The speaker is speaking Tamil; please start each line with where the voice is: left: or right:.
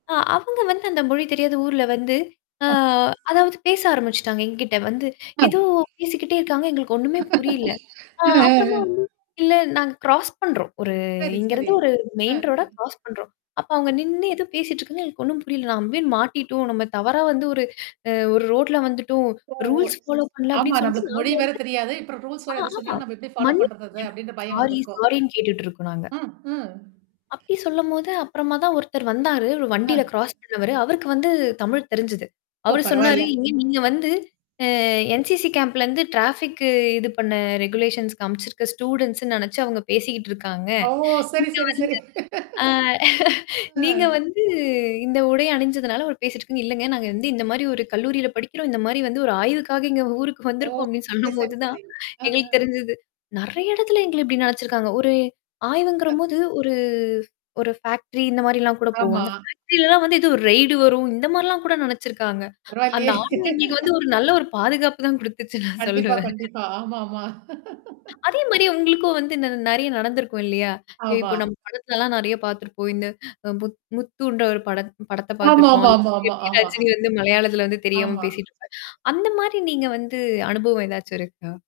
left: ஆ, அவங்க வந்து அந்த மொழி தெரியாத ஊர்ல வந்து, ஆ,
right: ஆ.
left: அதாவது பேச ஆரம்பிச்சுட்டாங்க என்கிட்ட வந்து. ஏதோ
right: [unintelligible]
left: பேசிக்கிட்டே இருக்காங்க. எங்களுக்கு ஒண்ணுமே புரியல. ஆ, அப்பறமா வந்து,
right: [unintelligible]
left: இல்ல, நாங்க கிராஸ் பண்றோம். ஒரு
right: செரி, செரி.
left: இங்கருந்து ஒரு மெயின்
right: ஹம்.
left: ரோடா கிரராாஸ் பண்றோம். அப்ப
right: ஓ.
left: அவங்க நின்னு ஏதோ பேசிட்டு இருக்காங்க எனக்கு ஒண்ணும் புரியல. நம்ம போய், மாட்டிட்டோம். நம்ம தவறா வந்து ஒரு அ ஒரு ரோட்ல வந்துட்டோம்
right: ஓ! ஓ!
left: ரூல்ஸ் ஃபாலோ பண்ணல
right: ஆமா,
left: அப்படின்னு சொல்லிட்டு
right: நம்மளுக்கு
left: நாங்க
right: மொழி
left: வந்து
right: வேற தெரியாது. இப்பறம் ரூல்ஸ்
left: ஆ,
right: வேற என்னா
left: ஆமா.
right: சொன்னாலும், நம்ம எப்படி ஃபாலோ
left: மன்னபு
right: பண்றது அத?
left: கேட்டுட்டு
right: அப்படின்ற
left: இருக்கோம்.
right: பயம்
left: சாரி,
right: வந்திருக்கும்.
left: சாரின்னு கேட்டுட்டு இருக்கோம் நாங்க
right: ஆ, அ.
left: அப்படி சொல்லும்போது, அப்பறமா தான் ஒருத்தர் வந்தாரு. ஒரு
right: ஆ.
left: வண்டியில கிராஸ் பண்ணவரு. அவருக்கு வந்து தமிழ் தெரிஞ்சது.
right: ஓ,
left: அவரு சொன்னாரு,
right: பரவால்ல.
left: "இங்க நீங்க
right: ம்.
left: வந்து, ஆ, NCC கேம்ப்ல இருந்து டராஃபிக்கு இது பண்ண ரெகுலேஷன்ஸ் காமிச்சிருக்க ஸ்டூடண்ட்ஸ்ன்னு நினைச்சு அவங்க பேசிக்கிட்டு இருக்காங்க.
right: ஓ! சரி,
left: நீங்க
right: சரி, சரி.
left: வந்து, ஆ,
right: அ.
left: நீங்க வந்து இந்த உடை அணிஞ்சதுனால அவர் பேசிட்டுருக்காங்க." "இல்லங்க, நாங்க வந்து இந்த மாரி ஒரு கல்லூரியில படிக்கிறோம். இந்த மாரி வந்து ஒரு ஆய்வுக்காக எங்க ஊருக்கு
right: ஓ.
left: வந்திருக்கோம்" அப்படின்னு
right: செரி, செரி,
left: சொல்லும்போது தான்
right: செரி. ஆ, ஆ.
left: எங்களுக்கு தெரிஞ்சது. நெறைய இடத்துல எங்கள இப்படி நெனச்சிருக்காங்க. ஒரு
right: ஆ.
left: ஆய்வுங்கறபோது, ஒரு, ஒரு ஃபேக்டரி இந்த மாரிலாம் கூட போவோ.
right: ஆமா.
left: அந்த ஃபேக்டரி எல்லாம் வந்து இது ஒரு ரெய்டு வரும். இந்த மாரிலாம் கூட நெனச்சிருக்காங்க. அந்த
right: பரவால்லையே
left: ஆய்வு எங்களுக்கு வந்து, ஒரு நல்ல ஒரு பாதுகாப்பு தான் குடுத்துச்சு நான்
right: கண்டிப்பா,
left: சொல்லுவேன்.
right: கண்டிப்பா. ஆமா, ஆமா.
left: அதே மாரி, உங்களுக்கும் வந்து ந நெறைய நடந்திருக்கும் இல்லையா?
right: ஆமா.
left: இப்போ, நம்ம படத்தலலாம் நெறைய பாத்துருப்போம். இந்த புத் முத்துன்ற ஒரு படத் படத்த
right: ஆமா,
left: பாத்துருப்போம்.
right: ஆமா,
left: அதுல
right: ஆமா,
left: வந்து,
right: ஆமா,
left: எப்படி
right: ஆமா.
left: ரஜினி வந்து மலையாளத்தில வந்து தெரியாம
right: ஆமா.
left: பேசிட்டுருப்பாரு. அந்த மாரி, நீங்க வந்து அனுபவம் ஏதாச்சும் இருக்கா?